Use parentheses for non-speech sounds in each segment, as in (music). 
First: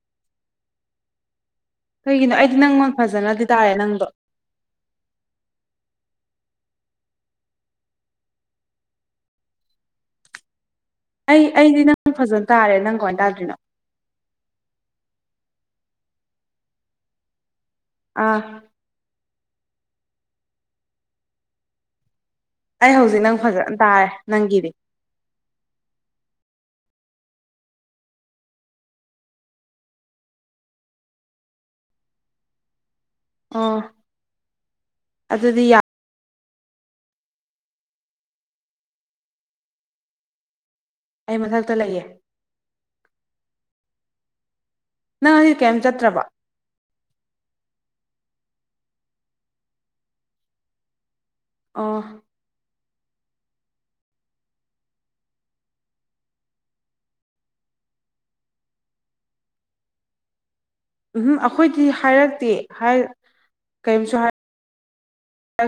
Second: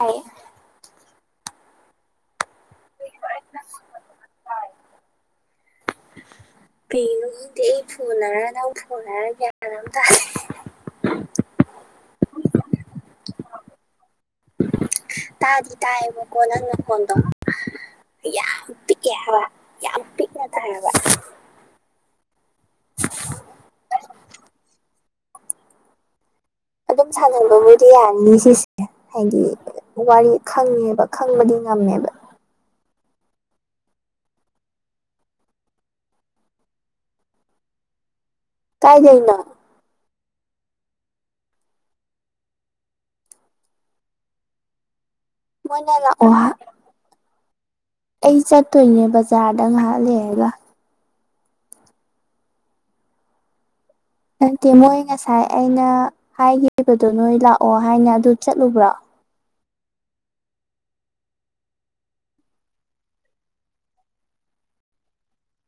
ꯌꯦ ꯀꯩꯒꯤꯅꯣ ꯑꯩꯗꯤ ꯅꯪꯃꯛ ꯐꯖꯅꯗꯤ ꯇꯥꯔꯦ ꯅꯪꯗꯣ (unintelligible) ꯀꯩꯅꯣ ꯈꯪꯗꯤ ꯑꯩ ꯐꯣꯟꯅꯔ ꯅꯪ ꯐꯣꯟ ꯍꯥꯏꯔ ꯒ꯭ꯌꯥꯅ ꯑꯃ ꯇꯥꯔꯦ ꯑꯩ ꯑꯩꯗꯤ ꯅꯪ ꯐꯖꯅ ꯇꯥꯔꯦ ꯅꯪ ꯀꯃꯥꯏꯅ ꯇꯥꯗ꯭ꯔꯤꯅꯣ ꯇꯥꯗꯤ ꯇꯥꯏꯕꯀꯣ ꯅꯪꯅ ꯀꯣꯟꯗꯣ ꯑꯥ ꯌꯥꯝ ꯄꯤꯛꯀꯦ ꯍꯥꯏꯕ ꯌꯥꯝ ꯄꯤꯛꯅ ꯊꯕ ꯑꯩ ꯍꯧꯖꯤꯛ ꯅꯪ ꯐꯖꯅ ꯇꯥꯔꯦ ꯅꯪꯒꯤꯗꯤ ꯑꯗꯨꯝ ꯁꯥꯟꯅꯕꯕꯨꯗꯤ ꯌꯥꯅꯤ ꯁꯤꯁꯦ ꯍꯥꯏꯗꯤ ꯋꯥꯔꯤ ꯈꯪꯉꯦꯕ ꯈꯪꯕꯗꯤ ꯉꯝꯦꯕ ꯑ ꯑꯗꯨꯗꯤ ꯌꯥ ꯀꯥꯏ ꯂꯩꯏꯅ ꯑꯩ ꯃꯊꯛꯇ ꯂꯩꯌꯦ ꯅꯪ ꯉꯁꯤ ꯀꯩꯝ ꯃꯣꯏꯅ ꯆꯠꯇ꯭ꯔꯕꯣ ꯂꯥꯛꯑꯣ ꯑꯩ ꯆꯠ ꯇꯣꯏꯅꯦ ꯕꯖꯥꯔꯗ ꯉꯥꯏꯍꯥꯛ ꯂꯩꯔꯒ ꯑ ꯅꯪꯠꯇꯦ ꯃꯣꯏ ꯉꯁꯥꯏ ꯑꯩꯅ ꯍꯥꯏꯈꯤꯕꯗꯣ ꯅꯣꯏ ꯂꯥꯛꯑꯣ ꯍꯥꯏꯅ ꯑꯗꯨ ꯆꯠꯂꯨꯕ꯭ꯔꯣ ꯎꯝ ꯑꯩꯈꯣꯏꯗꯤ ꯍꯥꯏꯔꯛꯇꯦ ꯀꯔꯤꯝꯁꯨ ꯍꯥꯏ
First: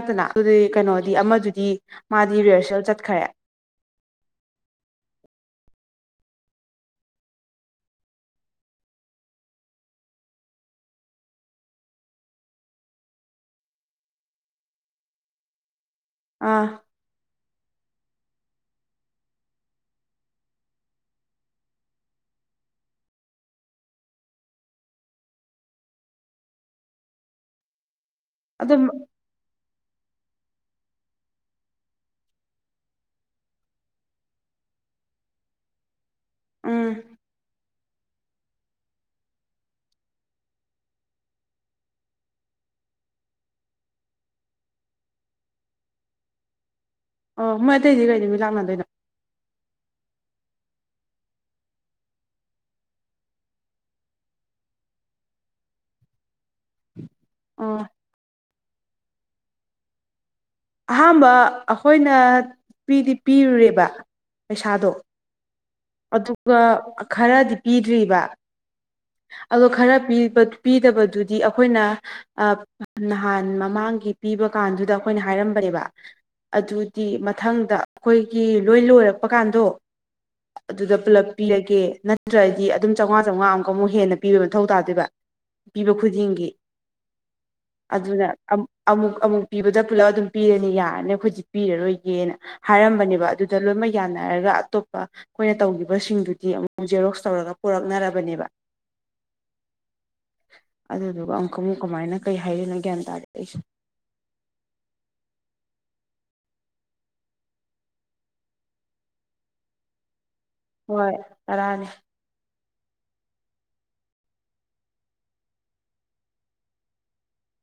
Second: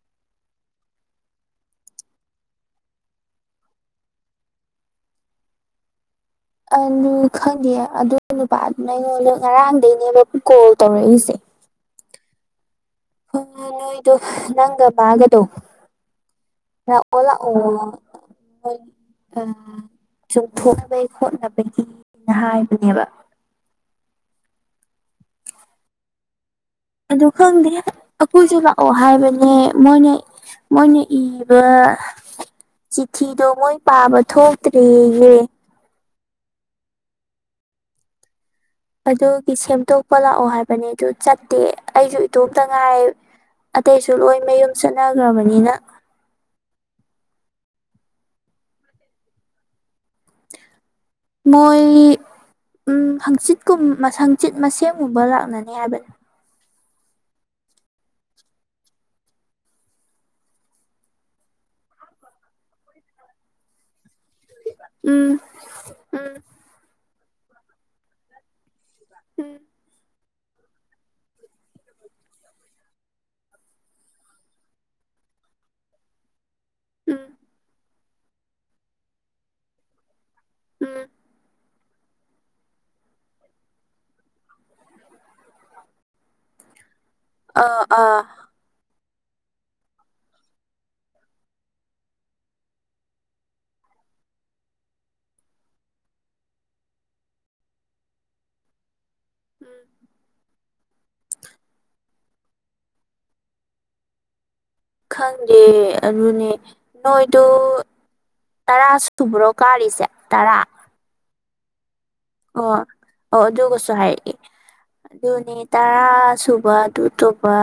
ꯛꯇꯅ ꯑꯗꯨꯗꯤ ꯀꯩꯅꯣꯗꯤ ꯑꯃꯗꯨꯗꯤ ꯃꯥꯗꯤ ꯔꯤꯍꯔꯁꯦꯜ ꯆꯠꯈꯔꯦ ꯑ ꯑꯗꯨ ꯈꯪꯗꯦ ꯑꯗꯨ ꯅꯨꯄꯥ ꯅ ꯑꯩꯉꯣꯟꯗ ꯉꯔꯥꯡꯗꯩꯅꯦꯕ ꯀꯣꯜ ꯇꯧꯔꯛꯏꯁꯦ ꯍ ꯅꯣꯏꯗ ꯅꯪꯒ ꯃꯥꯒꯗꯣ ꯑꯥ ꯅꯪ ꯑꯣꯂꯥꯛꯑꯣ ꯑ ꯆꯣꯡꯊꯣꯛꯅꯕꯒꯤ ꯈꯣꯠꯅꯕꯒꯤꯅ ꯍꯥꯏꯕꯅꯦꯕ ꯑꯗꯨ ꯈꯪꯗꯦ ꯑꯀꯨꯁꯨꯦ ꯑꯗꯨꯝ ꯂꯥꯛꯑꯣ ꯍꯥꯏꯕꯅꯦ ꯃꯣꯏꯅ ꯃꯣꯏꯅ ꯏꯕ ꯆꯤꯊꯤꯗꯣ ꯃꯣꯏ ꯄꯥꯕ ꯊꯣꯛꯇ꯭ꯔꯦꯌꯦꯦ ꯎꯝ ꯑꯗꯨꯒꯤ ꯁꯦꯝꯗꯣꯛꯄ ꯂꯥꯛꯑꯣ ꯍꯥꯏꯕꯅꯦ ꯑꯗꯨ ꯆꯠꯇꯦ ꯑꯩꯁꯨ ꯏꯇꯣꯝꯇ ꯉꯥꯏ ꯑꯇꯩꯁꯨ ꯂꯣꯏ ꯃꯌꯨꯝ ꯆꯠꯅꯈ꯭ꯔꯕꯅꯤꯅ ꯑꯣ ꯃꯣꯏ ꯑꯇꯩꯗꯤ ꯀꯩꯗ ꯃꯤ ꯂꯥꯛꯅꯗꯣꯏꯅꯣ ꯃꯣꯏ ꯎꯝ ꯍꯪꯆꯤꯠꯀꯨꯝ ꯍꯪꯆꯤꯠ ꯃꯁꯦꯝꯒꯨꯝꯕ ꯂꯥꯛꯅꯅꯤ ꯍꯥꯏꯕꯅꯤ ꯑꯥ ꯑꯍꯥꯝꯕ ꯑꯩꯈꯣꯏꯅ ꯄꯤꯗꯤ ꯄꯤꯔꯨꯔꯦꯕ ꯄꯩꯁꯥꯗꯣ ꯎꯝ ꯎꯝ ꯑꯗꯨꯒ ꯈꯔꯗꯤ ꯄꯤꯗ꯭ꯔꯤꯕ ꯎꯝ ꯑꯣ ꯈꯔ ꯄꯤꯗꯕꯗꯨꯗꯤ ꯑꯩꯈꯣꯏꯅ ꯅꯍꯥꯟ ꯃꯃꯥꯡꯒꯤ ꯄꯤꯕ ꯀꯥꯟꯗꯨꯗ ꯑꯩꯈꯣꯏꯅ ꯍꯥꯏ ꯍꯥꯏꯔꯝꯕꯅꯦꯕ ꯑꯗꯨꯗꯤ ꯎꯝ ꯃꯊꯪꯗ ꯑꯩꯈꯣꯏꯒꯤ ꯂꯣꯏ ꯂꯣꯏꯔꯛꯄ ꯀꯥꯟꯗꯣ ꯑꯗꯨꯗ ꯎꯝ ꯄꯨꯂꯞ ꯄꯤꯔꯒꯦ ꯅꯠꯇ꯭ꯔꯗꯤ ꯑꯗꯨꯝ ꯆꯥꯝꯃꯉꯥ ꯆꯥꯃꯉꯥ ꯑꯃꯨꯛ ꯑꯃꯨꯛ ꯍꯦꯟꯅ ꯄꯤꯕ ꯃꯊꯧ ꯇꯥꯗꯣꯏꯕ ꯄꯤꯕ ꯈꯨꯗꯤꯡꯒꯤ ꯑꯥ ꯑꯥ ꯑꯗꯨꯅ ꯑꯃꯨꯛ ꯑꯃꯨꯛ ꯄꯤꯕꯗ ꯄꯨꯜꯂꯞ ꯑꯗꯨꯝ ꯄꯤꯔꯅꯤ ꯌꯥꯔꯅꯤ ꯑꯩꯈꯣꯏꯖꯤ ꯄꯤꯔꯔꯣꯏꯒꯦꯅ ꯍꯥꯏꯔꯝꯕꯅꯦꯕ ꯑꯗꯨꯗ ꯂꯣꯏꯅꯃꯛ ꯌꯥꯅ ꯍꯥꯏꯔꯒ ꯑꯇꯣꯞꯄ ꯑꯩꯈꯣꯏꯅ ꯇꯧꯈꯤꯕꯁꯤꯡꯗꯨꯗꯤ ꯑꯃꯨꯛ ꯖꯦꯔꯣꯛꯁ ꯇꯧꯔꯒ ꯄꯨꯔꯛꯅꯔꯕꯅꯦꯕ ꯎꯝ ꯑꯗꯨꯗꯨꯒ ꯑꯃꯨꯛꯀ ꯑꯃꯨꯛ ꯀꯃꯥꯏꯅ ꯀꯩ ꯍꯥꯏꯔꯤꯣꯏꯅꯣ ꯒ꯭ꯌꯥꯟ ꯇꯥꯔꯦ ꯑꯩꯁꯦ ꯈꯪꯗꯦ ꯑꯗꯨꯅꯦ ꯅꯣꯏꯗꯣ ꯇꯔꯥ ꯁꯨꯕ꯭ꯔꯣ ꯀꯥꯔꯤꯁꯦ ꯇꯔꯥ ꯍꯣꯏ ꯇꯔꯅꯤ ꯑꯣ ꯑꯣ ꯑꯗꯨꯒꯁꯨ ꯍꯥꯏꯔꯛꯑꯦ ꯑꯗꯨꯅꯤ ꯇꯔꯥ ꯁꯨꯕ ꯑꯗꯨ ꯑꯇꯣꯞꯄ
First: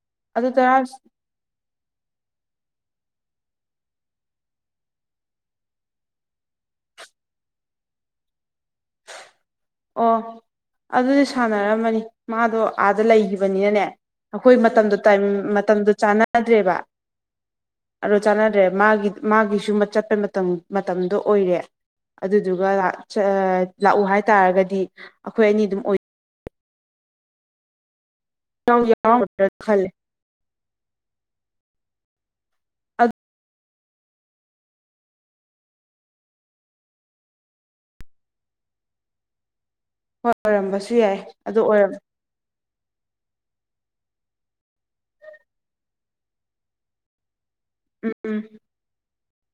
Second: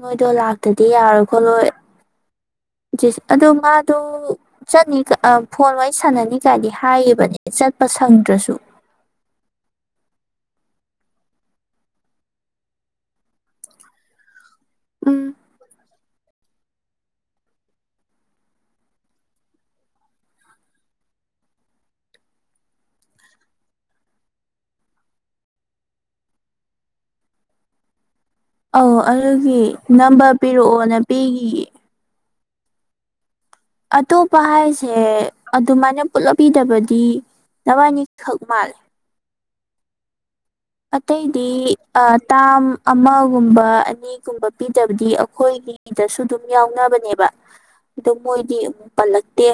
ꯅꯣꯏꯗꯣ ꯑꯗꯨ ꯇꯔꯥ ꯂꯥꯛꯇꯗꯤ ꯌꯥꯔꯣꯏ ꯈꯣꯠꯂꯣꯏ ꯑꯗꯨ ꯃꯥꯗ ꯆꯠꯅꯤ ꯐꯣꯟ ꯋꯥꯔꯤ ꯁꯥꯟꯅꯅꯤ ꯀꯥꯏꯗꯤ ꯍꯥꯏꯌꯦꯕꯅꯦ ꯆꯠꯄ ꯁꯪꯗ꯭ꯔꯁꯨ ꯑꯣ ꯑꯗꯨꯗꯤ ꯁꯥꯟꯅꯔꯝꯃꯅꯤ ꯃꯥꯗꯣ ꯑꯥꯗ ꯂꯩꯈꯤꯕꯅꯤꯅꯅꯦ ꯑꯈꯣꯏ ꯃꯇꯝꯗꯣ ꯎꯝ ꯇꯥꯏꯃ ꯃꯇꯝꯗꯨ ꯆꯥꯟꯅꯗ꯭ꯔꯦꯕ ꯑꯗꯣ ꯆꯥꯟꯅꯗ꯭ꯔꯦ ꯃꯥꯒꯤ ꯃꯥꯒꯤꯁꯨ ꯃ ꯆꯠꯄꯩ ꯃꯇꯝ ꯃꯇꯝꯗꯣ ꯑꯣꯏꯔꯦ ꯑꯗꯨꯗꯨꯒ ꯂꯥꯛ ꯁꯦ ꯂꯥꯛꯎ ꯍꯥꯏꯇꯥꯥꯔꯒꯗꯤ ꯑꯈꯣꯏ ꯑꯅꯤꯗꯨꯝ ꯑꯣꯏ ꯑꯧ ꯌꯥꯎꯔꯝꯒꯗ꯭ꯔꯥ ꯑꯗꯨꯒꯤ ꯈꯜꯂꯦ ꯅꯝꯕ꯭ꯔ ꯄꯤꯔꯛꯑꯣꯅ ꯄꯤꯒꯤ ꯑꯠ ꯑꯇꯣꯞꯄ ꯍꯥꯏꯁꯦ ꯑꯗꯨꯃꯥꯏꯅ ꯄꯨꯂꯞꯕꯤꯗꯕꯗꯤ ꯅꯕꯥꯏꯅꯤ ꯈꯛꯃꯜꯂꯦ ꯍꯣꯏ ꯑꯣꯏꯔꯝꯕꯁꯨ ꯌꯥꯏ ꯑꯇꯩꯗꯤ ꯑꯗꯨ ꯑꯣꯏꯔꯝ ꯑ ꯇꯥꯝ ꯑꯃꯒꯨꯝꯕ ꯑ ꯑꯅꯤꯒꯨꯝꯕ ꯄꯤꯗꯕꯗꯤ ꯑꯩꯈꯣꯏꯒꯤꯗꯁꯨ ꯗꯨꯝ ꯌꯥꯎꯅꯕꯅꯦꯕ ꯎꯝ ꯑꯗꯨ ꯎꯝ ꯃꯣꯏꯗꯤ ꯑꯃꯨꯛ ꯄꯜꯂꯛꯇꯦ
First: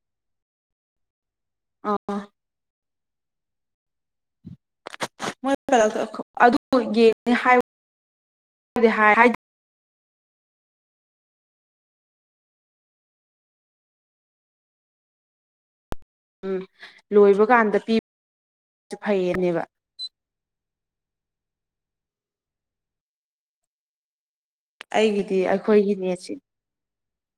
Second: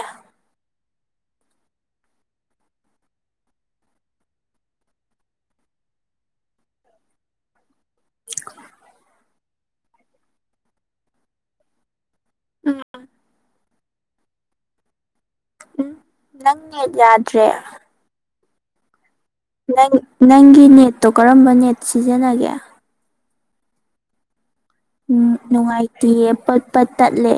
ꯑ ꯃꫭꯏ ꯍꯜꯂꯛꯇ ꯈꫭ ꯑꯗꯨ ꯌꯦꯡꯅꯦ ꯍꯥꯏ ꯍꯥꯏꯗꯤ ꯍꯥꯏ ꯍꯥꯏ ꯎꯝ ꯎꯝ ꯅꯪ ꯎꯝ ꯅꯦꯠ ꯂꯣꯏꯕ ꯌꯥꯗ꯭ꯔꯦ ꯀꯥꯟꯗ ꯄꯤꯕꯁꯨ ꯐꯩꯌꯦꯅꯦꯕ ꯅꯪ ꯅꯪꯒꯤ ꯅꯦꯠꯇꯣ ꯀꯔꯝꯕ ꯅꯦꯠ ꯁꯤꯖꯤꯟꯅꯒꯦ ꯎꯝ ꯑꯩꯒꯤꯗꯤ ꯑꯩꯈꯣꯏꯒꯤ ꯅꯨꯡꯉꯥꯏꯇꯤꯌꯦ ꯅꯦꯠꯁꯤ ꯄꯠ ꯄꯠ ꯇꯠꯂꯦ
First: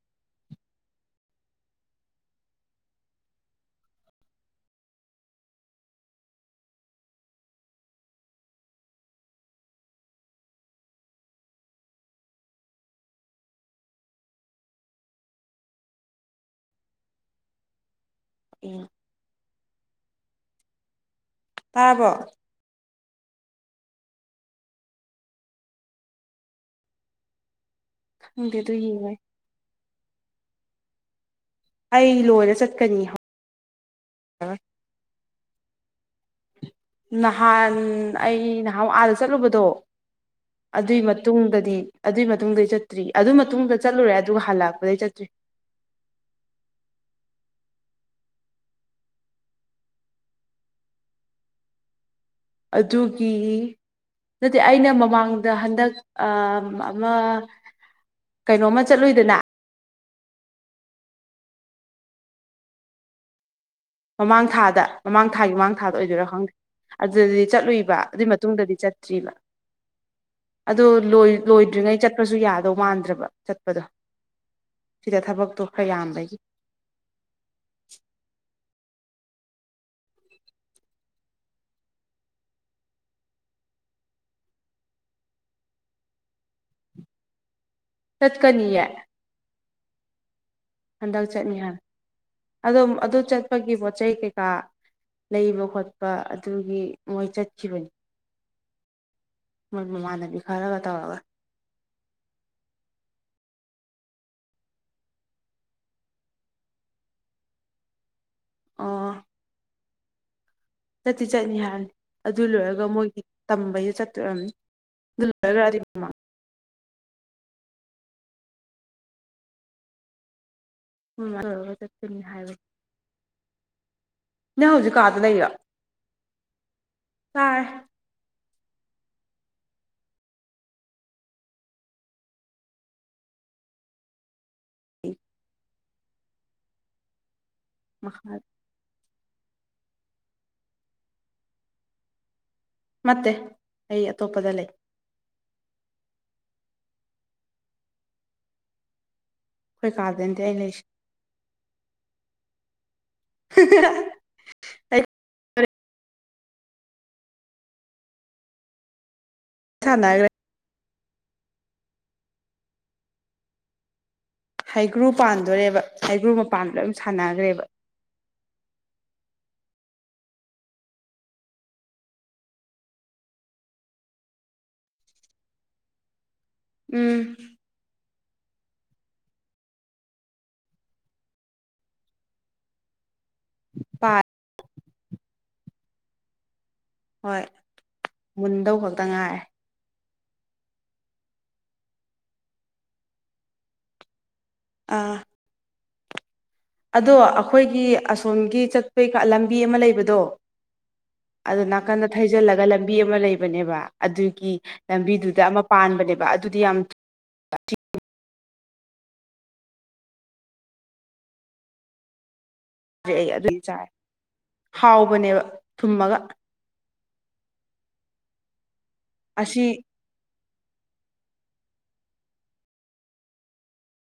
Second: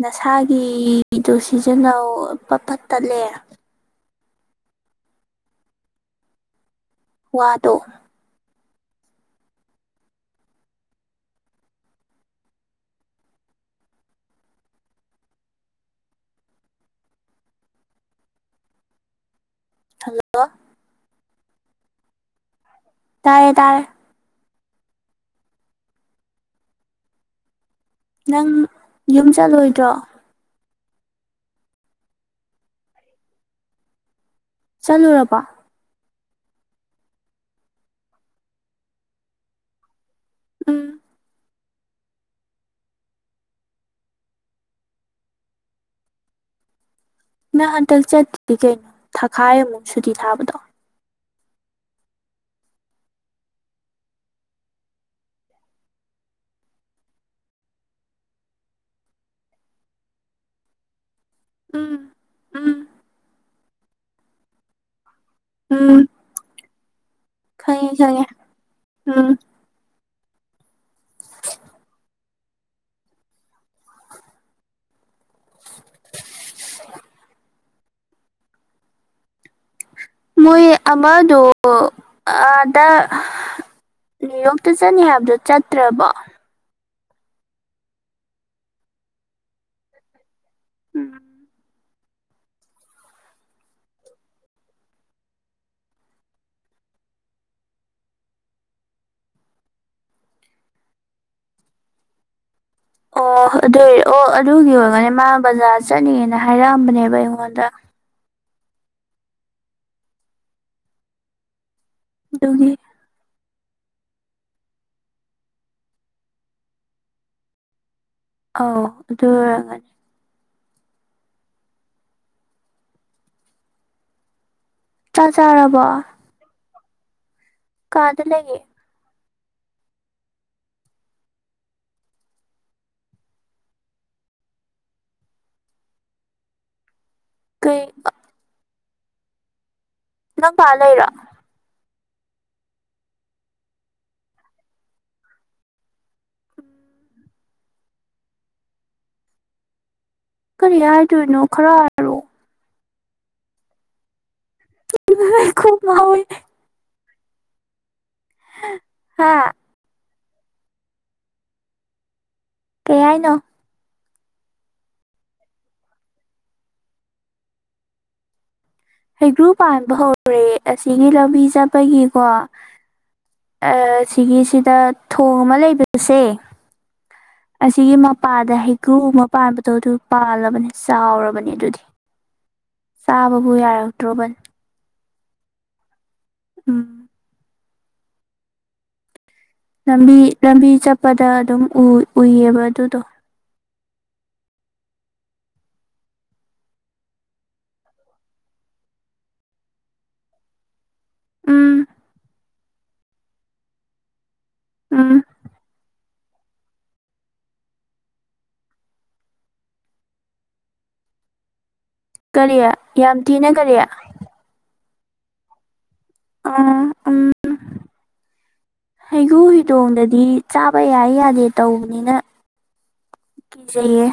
ꯅꯁꯥꯒꯤꯗꯨ ꯁꯤꯖꯤꯟꯅꯧ ꯄꯠ ꯄꯠ ꯇꯠꯂꯦ ꯋꯥꯗꯣ ꯎꯝ ꯍꯜꯂꯣ ꯇꯥꯕꯔꫭ ꯇꯥꯏꯌꯦ ꯇꯥꯔꯦ ꯅꯪ ꯈꯪꯗꯦ ꯑꯗꯨ ꯌꯦꯡꯉꯒꯦ ꯌꯨꯝ ꯆꯠꯂꯣꯏꯗ꯭ꯔꯣ ꯑꯩ ꯂꯣꯏꯔ ꯆꯠꯀꯅꯤ ꯍꯧ ꯆꯠꯂꯨꯔꯕꫭ ꯅꯍꯥꯟ ꯑꯩ ꯅꯍꯥꯟꯃꯨ ꯑꯥꯗ ꯆꯠꯂꯨꯕꯗꯣ ꯎꯝ ꯑꯗꯨꯏ ꯃꯇꯨꯡꯗꯗꯤ ꯑꯗꯨꯏ ꯃꯇꯨꯡꯗꯩ ꯆꯠꯇ꯭ꯔꯤ ꯑꯗꯨ ꯃꯇꯨꯡꯗ ꯆꯠꯂꯨꯔꯦ ꯑꯗꯨꯒ ꯍꯜ ꯂꯛꯄꯗꯩ ꯆꯠꯇ꯭ꯔꯤ ꯅꯪ ꯍꯟꯇꯛ ꯆꯠꯇꯔꯤ ꯀꯩꯅꯣ ꯊꯥꯈꯥꯏ ꯑꯃꯨꯛ ꯁꯨꯇꯤ ꯊꯥꯕꯗꯣ ꯑꯗꯨꯒꯤ ꯑꯗꯨꯗꯤ ꯑꯩꯅ ꯃꯃꯥꯡꯗ ꯍꯟꯗꯛ ꯑ ꯑꯝꯃ ꯀꯩꯅꯣꯝꯃ ꯆꯠꯂꯨꯏꯗꯅ ꯎꯝ ꯎꯝ ꯃꯃꯥꯡ ꯊꯥꯗ ꯃꯃꯥꯡ ꯊꯥꯏ ꯃꯃꯥꯡ ꯊꯥꯗ ꯎꯝ ꯑꯣꯏꯗꯣꯏꯔ ꯈꯪꯗꯦ ꯑꯗꯨꯗꯗꯤ ꯈꯪꯉꯦ ꯆꯠꯂꯨꯏꯕ ꯑꯗꯨꯏ ꯈꯪꯉꯦ ꯃꯇꯨꯡꯗꯗꯤ ꯎꯝ ꯆꯠꯇ꯭ꯔꯤꯕ ꯑꯗꯨ ꯂꫭꯏ ꯂꯣꯏꯗ꯭ꯔꯤꯉꯩ ꯆꯠꯄꯁꯨ ꯌꯥꯗꯧ ꯃꯥꯟꯗ꯭ꯔꯕ ꯆꯠꯄꯗꯣ ꯁꯤꯗ ꯊꯕꯛꯇꯣ ꯈꯔ ꯌꯥꯝꯕꯒꯤ ꯃꯣꯏ ꯑꯃꯗꯣ ꯑꯥꯗ ꯎꯝ ꯅꫭꯛꯇ ꯆꯠꯅꯤ ꯍꯥꯏꯕꯗꯣ ꯆꯠꯇ꯭ꯔꯕꫭ ꯇꯠꯀꯅꯤꯌꯦ ꯎꯝ ꯍꯟꯗꯛ ꯆꯠꯅꯤ ꯍꯥꯏꯕꯅꯦ ꯑꯗꯨ ꯑꯗꯨ ꯆꯠꯄꯒꯤ ꯄꯣꯠ ꯆꯩ ꯀꯩꯀꯥ ꯂꯩꯕ ꯈꯣꯠꯄ ꯑꯗꯨꯒꯤ ꯃꯣꯏ ꯆꯠꯈꯤꯕꯅꯤ ꯃꯣꯏ ꯃꯃꯥꯟꯅꯕꯤ ꯈꯔꯒ ꯇꯧꯔꯒ ꯑꯣ ꯑꯣ ꯑꯗꯨꯏ ꯑꯣ ꯑꯗꯨꯒꯤ ꯑꯣꯏꯔꯝꯒꯅꯤ ꯃꯥ ꯕꯖꯥꯔ ꯆꯠꯅꯤꯅ ꯍꯥꯏꯔ꯭ꯝꯕꯅꯦꯕ ꯑꯩꯉꯣꯟꯗ ꯑꯣ ꯆꯠꯇꯤ ꯆꯠꯅꯤ ꯍꯥꯏꯕꯅꯤ ꯑꯗꯨ ꯑꯗꯨꯒꯤ ꯂꯣꯏꯔꯒ ꯃꯣꯏꯒꯤ ꯇꯝꯕꯩ ꯆꯠꯇꫭꯏ ꯑꫭꯏꯔꯝꯅꯤ ꯑꯗꯨ ꯂꫭꯏꯔꯒ ꯑꯗꯨꯏ ꯃꯃꯥꯡ ꯑꯥꯎ ꯑꯗꯨ ꯑꯣꯏꯔꯝꯒꯅꯤ ꯎꯝ ꯆꯠꯀꯅꯤ ꯍꯥꯏꯕ ꯅꯪ ꯍꯧꯖꯤꯛꯀꯥꯗ ꯆꯥꯛ ꯂꯩꯔ ꯆꯥꯔꯕꯣ ꯀꯗ ꯂꯩꯌꯦꯦ ꯀꯦ ꯃꯈꯥ ꯅꯪ ꯄꯥꯂ ꯂꯩꯔꯥ ꯅꯠꯇꯦ ꯑꯩ ꯑꯇꯣꯞꯄꯗ ꯂꯩ ꯀꯥꯗꯦꯟꯗꯤ ꯑ ꯀꯔꯤ ꯂꯩꯁ ꯍꯥꯏꯗꯣꯏꯅꯣ ꯈꯔ ꯍꯥꯏꯔꯣ ꯍ ꯈꯨꯣꯏ ꯍꯥ ꯦ ꯀꯩ ꯍꯥꯏꯅꯣ ꯍꯩꯒ꯭ꯔꯨ ꯄꯥꯟꯗꯣꯣꯔꯦꯕ ꯍꯩꯒ꯭ꯔꯨ ꯃꯄꯥꯟ ꯂꯣꯏ ꯁꯥꯟꯅꯈ꯭ꯔꯦꯕ ꯍꯩꯒ꯭ꯔꯨ ꯄꯥꯟꯕ ꯍꯧꯔꯦ ꯑꯁꯤꯒꯤ ꯂꯝꯕꯤ ꯆꯠꯄꯒꯤꯀꯣ ꯁꯤꯒꯤꯁꯤꯗ ꯊꯣꯡ ꯑꯃ ꯂꯩꯕꯤꯁꯦ ꯎꯝ ꯑꯁꯤꯁꯒꯤ ꯃ ꯄꯥꯗ ꯍꯩꯒ꯭ꯔꯨ ꯑꯃ ꯄꯥꯟꯕꯗꯣ ꯑꯗꯨ ꯄꯥꯜꯂꯕꯅꯤ ꯆꯥꯎꯔꯕꯅꯦ ꯑꯗꯨꯗꯤ ꯆꯥꯕꯕꯨ ꯄꯥꯏ ꯌꯥꯔꯛꯇ꯭ꯔꯣꯕꯟ ꯎꯝ ꯍꯣꯏ ꯃꯨꯟꯗꯧ ꯈꯛꯇ ꯉꯥꯏꯔꯦ ꯂꯝꯕꯤ ꯂꯝꯕꯤ ꯆꯠꯄꯗ ꯑꯗꯨꯝ ꯎꯏꯌꯦꯕ ꯑꯗꯨꯗꯣ ꯑ ꯑꯗꯣ ꯑꯩꯈꯣꯏꯒꯤ ꯑꯁꯣꯝꯒꯤ ꯆꯠꯄꯩ ꯂꯝꯕꯤ ꯑꯃ ꯂꯩꯕꯗꯣ ꯑꯣ ꯎꯝ ꯅꯥꯀꯟꯗ ꯊꯩꯖꯤꯜꯂꯒ ꯂꯝꯕꯤ ꯑꯃ ꯂꯩꯕꯅꯦꯕ ꯑꯗꯨꯒꯤ ꯎꯝ ꯂꯝꯕꯤꯗꯨꯗ ꯑꯃ ꯄꯥꯟꯕꯅꯦꯕ ꯑꯗꯨꯗꯤ ꯌꯥꯝ ꯀꯔꯤ ꯌꯥꯝ ꯊꯨꯔꯛꯑꯦ ꯊꯤꯅ ꯑꯗꯨꯗꯤ ꯀꯔꯤ ꯆꯥꯏ ꯍꯥꯎꯕꯅꯦꯕ ꯊꯨꯝꯃꯒ ꯎꯟ ꯍꯒꯣ ꯑꯁꯤ ꯍꯤꯗꯣꯡꯗꯗꯤ ꯆꯥꯕ ꯌꯥꯏ ꯌꯥꯗꯦ ꯇꯧꯕꯅꯤꯅ ꯀꯤꯖꯩꯌꯦ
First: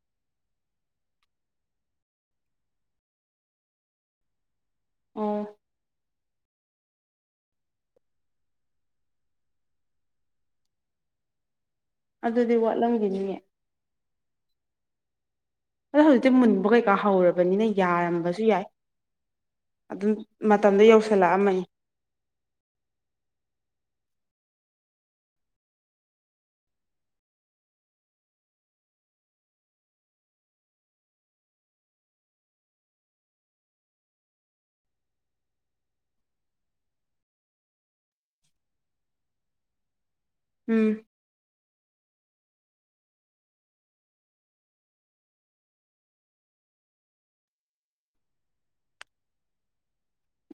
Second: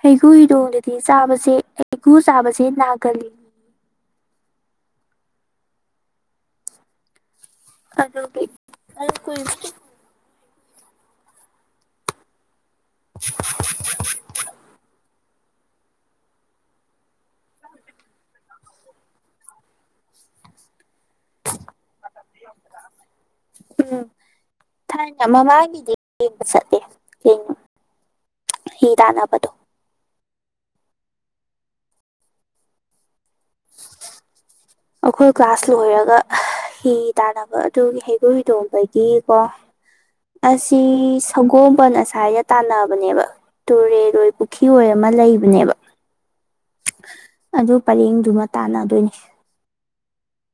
ꯍꯩꯒꯨ ꯍꯤꯗꯣꯡꯗꯗꯤ ꯆꯥꯕꯁꯦ ꯍꯩꯒꯨ ꯆꯥꯕꯁꯦ ꯅꯥꯒꯜꯂꯤ ꯑꯣ ꯑꯗꯣ ꯑꯣꯏ ꯑꯗꯨꯗꯤ ꯋꯥꯠꯂꯝꯈꯤꯅꯤꯌꯦ ꯑꯗꯣ ꯍꯧꯖꯤꯛꯇꯤ ꯃꯨꯟꯕ ꯀꯩꯀꯥ ꯍꯧꯔꯕꯅꯤꯅ ꯌꯥꯔꯝꯕꯁꯨ ꯌꯥꯏ ꯑꯗꯨꯝ ꯃꯇꯝꯗ ꯌꯧꯁꯤꯜꯂꯛꯑꯝꯃꯅꯤ ꯎꯝ ꯊꯥꯏꯅ ꯃꯃꯥꯒꯤꯗꯤ ꯌꯦꯡꯕ ꯆꯠꯂꯦ ꯀꯩꯅꯣ ꯍꯤ ꯇꯥꯟꯅꯕꯗꯣ ꯑꯩꯈꯣꯏ ꯀ꯭ꯂꯥꯁ ꯂꯣꯏꯔꯒ ꯍꯤ ꯇꯥꯟꯅꯕ ꯑꯗꯨꯒꯤ ꯍꯩꯒ꯭ꯔꯨ ꯍꯗꯣꯡꯝꯕꯒꯤꯀꯣ ꯑꯁꯤꯁꯤ ꯎꯝ ꯁꯒꯣ ꯄꯣꯣꯟ ꯑꯁ꯭ꯏꯗ ꯇꯥꯟꯅꯕꯅꯦꯕ ꯇꯨꯔꯦꯜꯣꯏ ꯄꯨꯈ꯭ꯔꯤꯔꯣꯏ ꯑꯃ ꯂꯩꯕꯅꯦꯕ ꯑꯗꯨ ꯄꯔꯦꯡꯗꯨꯃ ꯇꯥꯟꯅꯗꯣꯏꯅꯤ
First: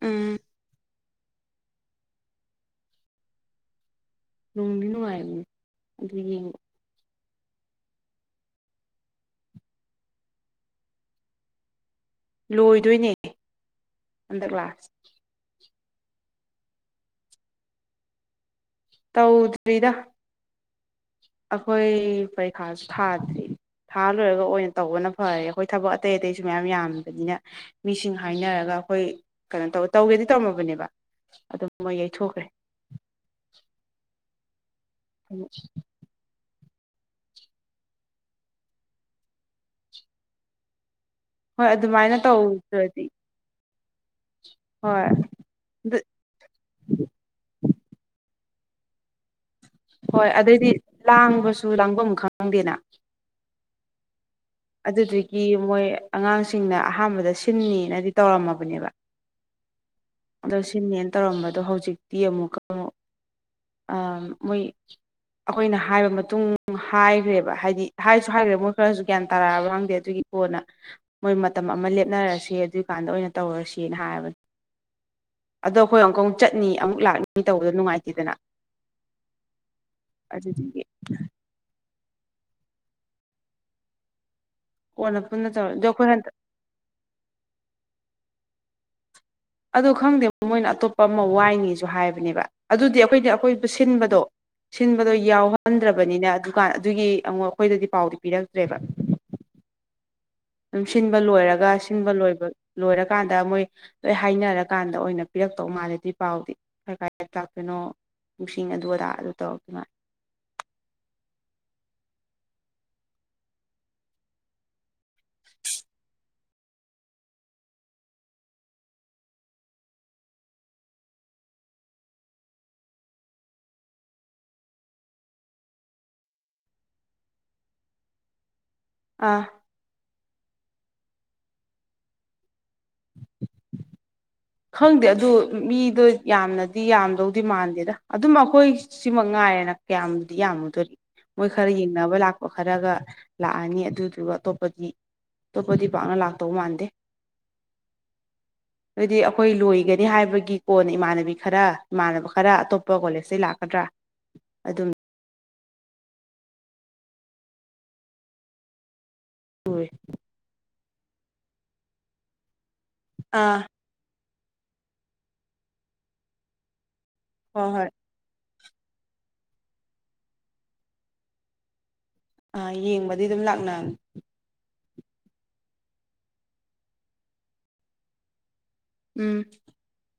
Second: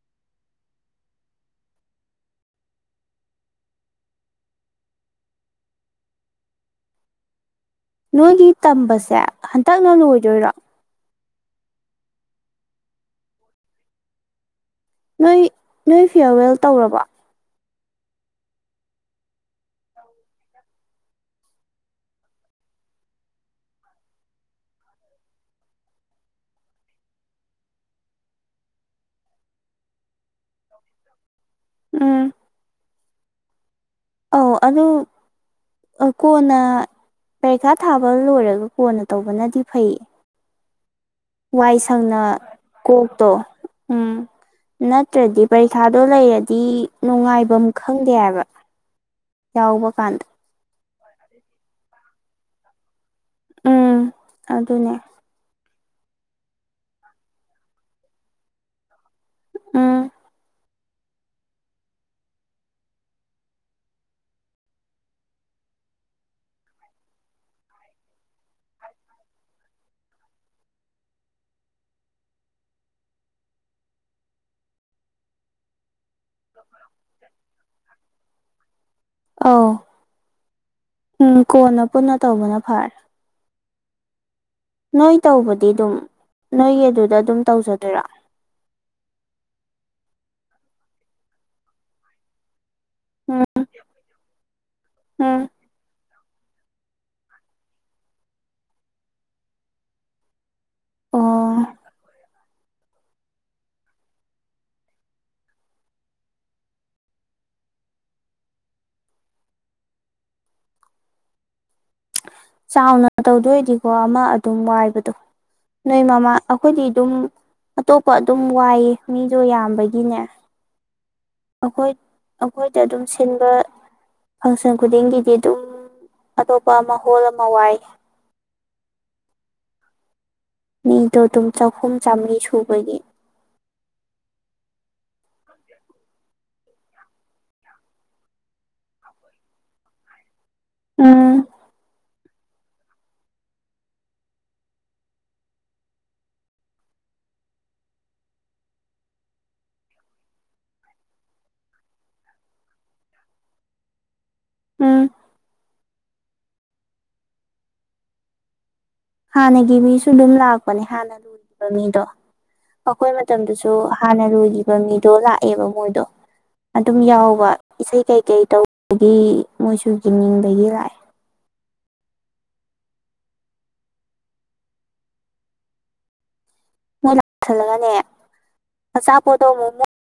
ꯎꯝ ꯂꯣꯡꯕꯤ ꯅꯨꯡꯉꯥꯏꯔꯅꯦ ꯑꯗꯨ ꯌꯦꯡꯉ ꯅꯣꯏꯒꯤ ꯇꯝꯕꯁꯦ ꯍꯟꯇꯛꯅ ꯂꯣꯏꯗꯣꯏꯔꯣ ꯂꯣꯏꯗꯣꯏꯅꯦ ꯍꯟꯗꯛ ꯂꯥꯛ ꯅꯣꯏ ꯅꯣꯏ ꯐꯤꯌꯥꯔꯋꯦꯜ ꯇꯧꯔꯕ ꯇꯧꯗ꯭ꯔꯔꯤꯗ ꯑꯩꯈꯣꯏ ꯐꯩ ꯈꯥꯁ ꯊꯥ ꯊꯔꯤ ꯊꯥ ꯂꯣꯏꯔꯒ ꯑꯣꯏꯅ ꯇꯧꯕꯅ ꯐꯔꯦ ꯑꯩꯈꯣꯏ ꯊꯕꯛ ꯑꯇꯩ ꯑꯇꯩꯁꯨ ꯃꯌꯥꯝ ꯌꯥꯝꯕꯅꯤꯅ ꯃꯤꯁꯤꯡ ꯍꯥꯏꯅꯔꯒ ꯑꯩꯈꯣꯏ ꯀꯩꯅꯣ ꯇꯧ ꯇꯧꯒꯦꯗꯤ ꯇꯧꯝꯃꯕꯅꯦꯕ ꯑꯗꯨ ꯃꯣꯏ ꯎꯝ ꯌꯩꯊꯣꯛꯈ꯭ꯔꯦ ꯑꯧ ꯑꯗꯨ ꯀꯣꯟꯅ ꯄꯔꯤꯈꯥ ꯊꯥꯕ ꯂꯣꯏꯔꯒ ꯀꯣꯟꯅ ꯇꯧꯕꯅꯗꯤ ꯐꯩ ꯍꯣꯏ ꯋꯥꯏ ꯑꯗꯨꯃꯥꯏꯅ ꯁꯪꯅ ꯇꯧꯗ꯭ꯔꯗꯤ ꯀꯣꯛꯇꯣ ꯎꯝ ꯍꯣꯏ ꯅꯠꯇ꯭ꯔꯗꯤ ꯄꯔꯤꯈꯥꯗꯣ ꯂꯩꯔꯗꯤ ꯅꯨꯡꯉꯥꯏꯕꯝ ꯈꯪꯗꯦ ꯍꯥꯏꯕ ꯌꯥꯎꯕ ꯀꯥꯟꯗ ꯍꯣꯏ ꯑꯗꯩꯗꯤ ꯂꯥꯡꯕꯁꯨ ꯂꯥꯡꯐꯝ ꯑꯃ ꯈꯪꯪꯗꯦꯅ ꯎꯝ ꯑꯗꯨꯅꯦ ꯑꯗꯨꯗꯒꯤ ꯃꯣꯏ ꯑꯉꯥꯡꯁꯤꯡꯅ ꯑꯍꯥꯟꯕꯗ ꯁꯤꯟꯅꯤꯅꯗꯤ ꯇꯧꯔꯝꯃꯕꯅꯦꯕ ꯎꯝ ꯁꯤꯅꯦꯅ ꯇꯧꯔꯝꯕꯗꯣ ꯍꯧꯖꯤꯛꯇꯤ ꯑꯃꯨꯛꯀ ꯑꯃꯨꯛ ꯃꯣꯏ ꯑꯩꯈꯣꯏꯅ ꯍꯥꯏꯕ ꯃꯇꯨꯡ ꯍꯥꯏꯈ꯭ꯔꯦꯕ ꯍꯥꯏꯗꯤ ꯍꯥꯏꯁꯨ ꯍꯥꯏꯈ꯭ꯔꯦ ꯃꯣꯏ ꯈꯔꯁꯨ ꯒ꯭ꯌꯥꯟ ꯇꯥꯔꯛꯑꯕ ꯈꯪꯗꯦ ꯑꯗꯨꯒꯤ ꯀꯣꯟꯅ ꯃꯣꯏ ꯃꯇꯝ ꯑꯃ ꯂꯦꯞꯅꯔꯁꯦ ꯑꯗꯨꯒꯤꯀꯥꯟꯗ ꯑꯣꯏꯅ ꯇꯧꯔꯁꯦꯅ ꯍꯥꯏꯕꯅꯤ ꯑꯗꯣ ꯑꯩꯈꯣꯏ ꯑꯃꯨꯛꯀ ꯑꯃꯨꯛ ꯆꯠꯅꯤ ꯑꯃꯨꯛ ꯂꯥꯛꯅꯤ ꯇꯧꯕꯗꯣ ꯅꯨꯡꯉꯥꯏꯇꯦꯗꯅ ꯑ ꯑꯗꯨꯗꯨꯒꯤ ꯎꯝ ꯀꯅ ꯄꯨꯟꯅ ꯇꯧꯕꯅ ꯐꯔꯦ ꯅꯣꯏ ꯀꯣꯟꯅ ꯄꯨꯟꯅ ꯇꯧꯕꯗꯤ ꯇꯧꯔ ꯑꯗꯣ ꯑꯗꯨꯝ ꯑꯩꯈꯣꯏ ꯍꯟꯗꯛ ꯅꯣꯏꯒꯤ ꯑꯗꯨꯗ ꯑꯗꯨꯝ ꯇꯧꯖꯗꯣꯏꯔꯥ ꯑꯣ ꯈꯪꯗꯦ ꯃꯣꯏꯅ ꯑꯇꯣꯞꯄ ꯑꯃ ꯋꯥꯏꯉꯁꯨ ꯍꯥꯏꯕꯅꯦꯕ ꯑꯗꯨꯗꯤ ꯑꯩꯈꯣꯏꯅ ꯎꯝ ꯑꯈꯣꯏꯕ ꯁꯤꯟꯕꯗꯣ ꯁꯤꯟꯕꯗꯣ ꯎꯝ ꯌꯥꯎꯍꯟꯗ꯭ꯔꯕꯅꯤꯅ ꯗꯨꯀꯥꯟ ꯑꯗꯨꯒꯤ ꯑꯃꯨꯛ ꯑꯩꯈꯣꯏꯗꯗꯤ ꯄꯥꯎꯗꯤ ꯄꯤꯔꯛꯇ꯭ꯔꯦꯕ ꯑꯗꯨꯝ ꯁꯤꯟꯕ ꯑꯣ ꯂꯣꯏꯔꯒ ꯁꯤꯟꯕ ꯂꯣꯏꯕ ꯂꯣꯏꯔꯀꯥꯟꯗ ꯃꯣꯏ ꯂꯣꯏ ꯍꯥꯏꯅꯔꯀꯥꯟꯗ ꯑꯣꯏꯅ ꯄꯤꯔꯛꯇꯧ ꯃꯥꯜꯂꯗꯤ ꯄꯥꯎꯗꯤ ꯀꯔ ꯀꯥꯏꯗ ꯇꯥꯛꯇꯣꯏꯅꯣ ꯁꯤꯡ ꯑꯗꯨ ꯑꯗꯥ ꯑꯗꯨ ꯇꯧꯔꯛꯛꯇ ꯃꯥ ꯆꯥꯎꯅ ꯇꯧꯗꯣꯏꯗꯤꯀꯣ ꯑꯃ ꯑꯗꯨꯝ ꯋꯥꯏꯕꯗꯣ ꯅꯣꯏ ꯃꯃꯥ ꯑꯩꯈꯣꯏꯗꯤ ꯑꯗꯨꯝ ꯑꯇꯣꯞꯄ ꯑꯗꯨꯝ ꯋꯥꯏꯑ ꯃꯤꯁꯨꯣ ꯌꯥꯝꯕꯒꯤꯅꯦ ꯑꯩꯈꯣꯏ ꯑꯩꯈꯣꯏꯗ ꯑꯗꯨꯝ ꯁꯤꯟꯕ ꯐꯪꯁꯟ ꯈꯨꯗꯤꯡꯒꯤꯗꯤ ꯑꯗꯨꯝ ꯑꯇꯣꯞꯄ ꯑꯃ ꯍꯣꯜ ꯑꯃ ꯋꯥꯏ ꯑꯥ ꯃꯤꯗꯣ ꯑꯗꯨꯝ ꯆꯥꯛꯈꯨꯝ ꯆꯥꯝꯃꯔꯤ ꯁꯨꯕꯒꯤ ꯈꯪꯗꯦ ꯑꯗꯨ ꯃꯤꯗꯣ ꯌꯥꯝꯅꯗꯤ ꯌꯥꯝꯗꯧꯗꯤ ꯃꯥꯟꯗꯦꯗ ꯑꯗꯨꯝ ꯑꯩꯈꯣꯏ ꯁꯤ ꯃꯛꯉꯥꯏ ꯌꯥꯝ ꯌꯥꯝꯃꯨꯗꯣꯔꯤ ꯎꯝ ꯃꯣꯏ ꯈꯔ ꯌꯦꯡꯅꯕ ꯂꯛ ꯈꯔꯒ ꯂꯥꯛꯑꯅꯤ ꯑꯗꯨꯗꯨꯒ ꯑꯇꯣꯞꯄꯗꯤ ꯑꯇꯣꯞꯄꯗꯤ ꯄꯥꯛꯅ ꯂꯥꯛꯇꯧ ꯃꯥꯟꯗꯦ ꯑꯗꯨꯗꯤ ꯑꯩꯈꯣꯏ ꯂꯣꯏꯒꯅꯤ ꯍꯥꯏꯕꯒꯤ ꯀꯣꯟꯅ ꯏꯃꯥꯟꯅꯕꯤ ꯈꯔ ꯏꯃꯥꯟꯅꯕ ꯈꯔ ꯑꯇꯣꯞꯄ ꯀꯣꯂꯦꯖꯇꯩ ꯂꯥꯛꯀꯗ꯭ꯔꯥ ꯑꯗꯨꯝ ꯎꯝ ꯍꯥꯟꯅꯒꯤ ꯎꯔꯦ ꯃꯤꯁꯨ ꯑꯗꯨꯝ ꯂꯥꯛꯄꯅꯦ ꯍꯥꯟꯅ ꯂꯩꯔꯤꯕ ꯃꯤꯗꯣ ꯑꯩꯈꯣꯏ ꯑꯥ ꯃꯇꯝꯗꯁꯨ ꯍꯥꯟꯅ ꯂꯣꯏꯈꯤꯕ ꯃꯤꯗꯣ ꯂꯥꯛꯑꯦꯕ ꯃꯣꯏꯗꯣ ꯑꯗꯨꯝ ꯌꯥꯎꯕ ꯍꯣꯏ ꯍꯣꯏ ꯏꯁꯩ ꯀꯩꯀꯩ ꯇꯧꯕꯒꯤ ꯃꯣꯏꯁꯨ ꯌꯦꯡꯅꯤꯡꯕꯒꯤ ꯂꯥꯛꯑꯦ ꯑꯥ ꯌꯦꯡꯕꯗꯤ ꯑꯗꯨꯝ ꯂꯥꯛꯅꯅꯤ ꯃꯣꯏ ꯂꯥꯛꯁꯤꯜꯂꯒꯅꯦ ꯎꯝ ꯑꯆꯥꯄꯣꯠꯇꯣ ꯑꯃꯨꯛ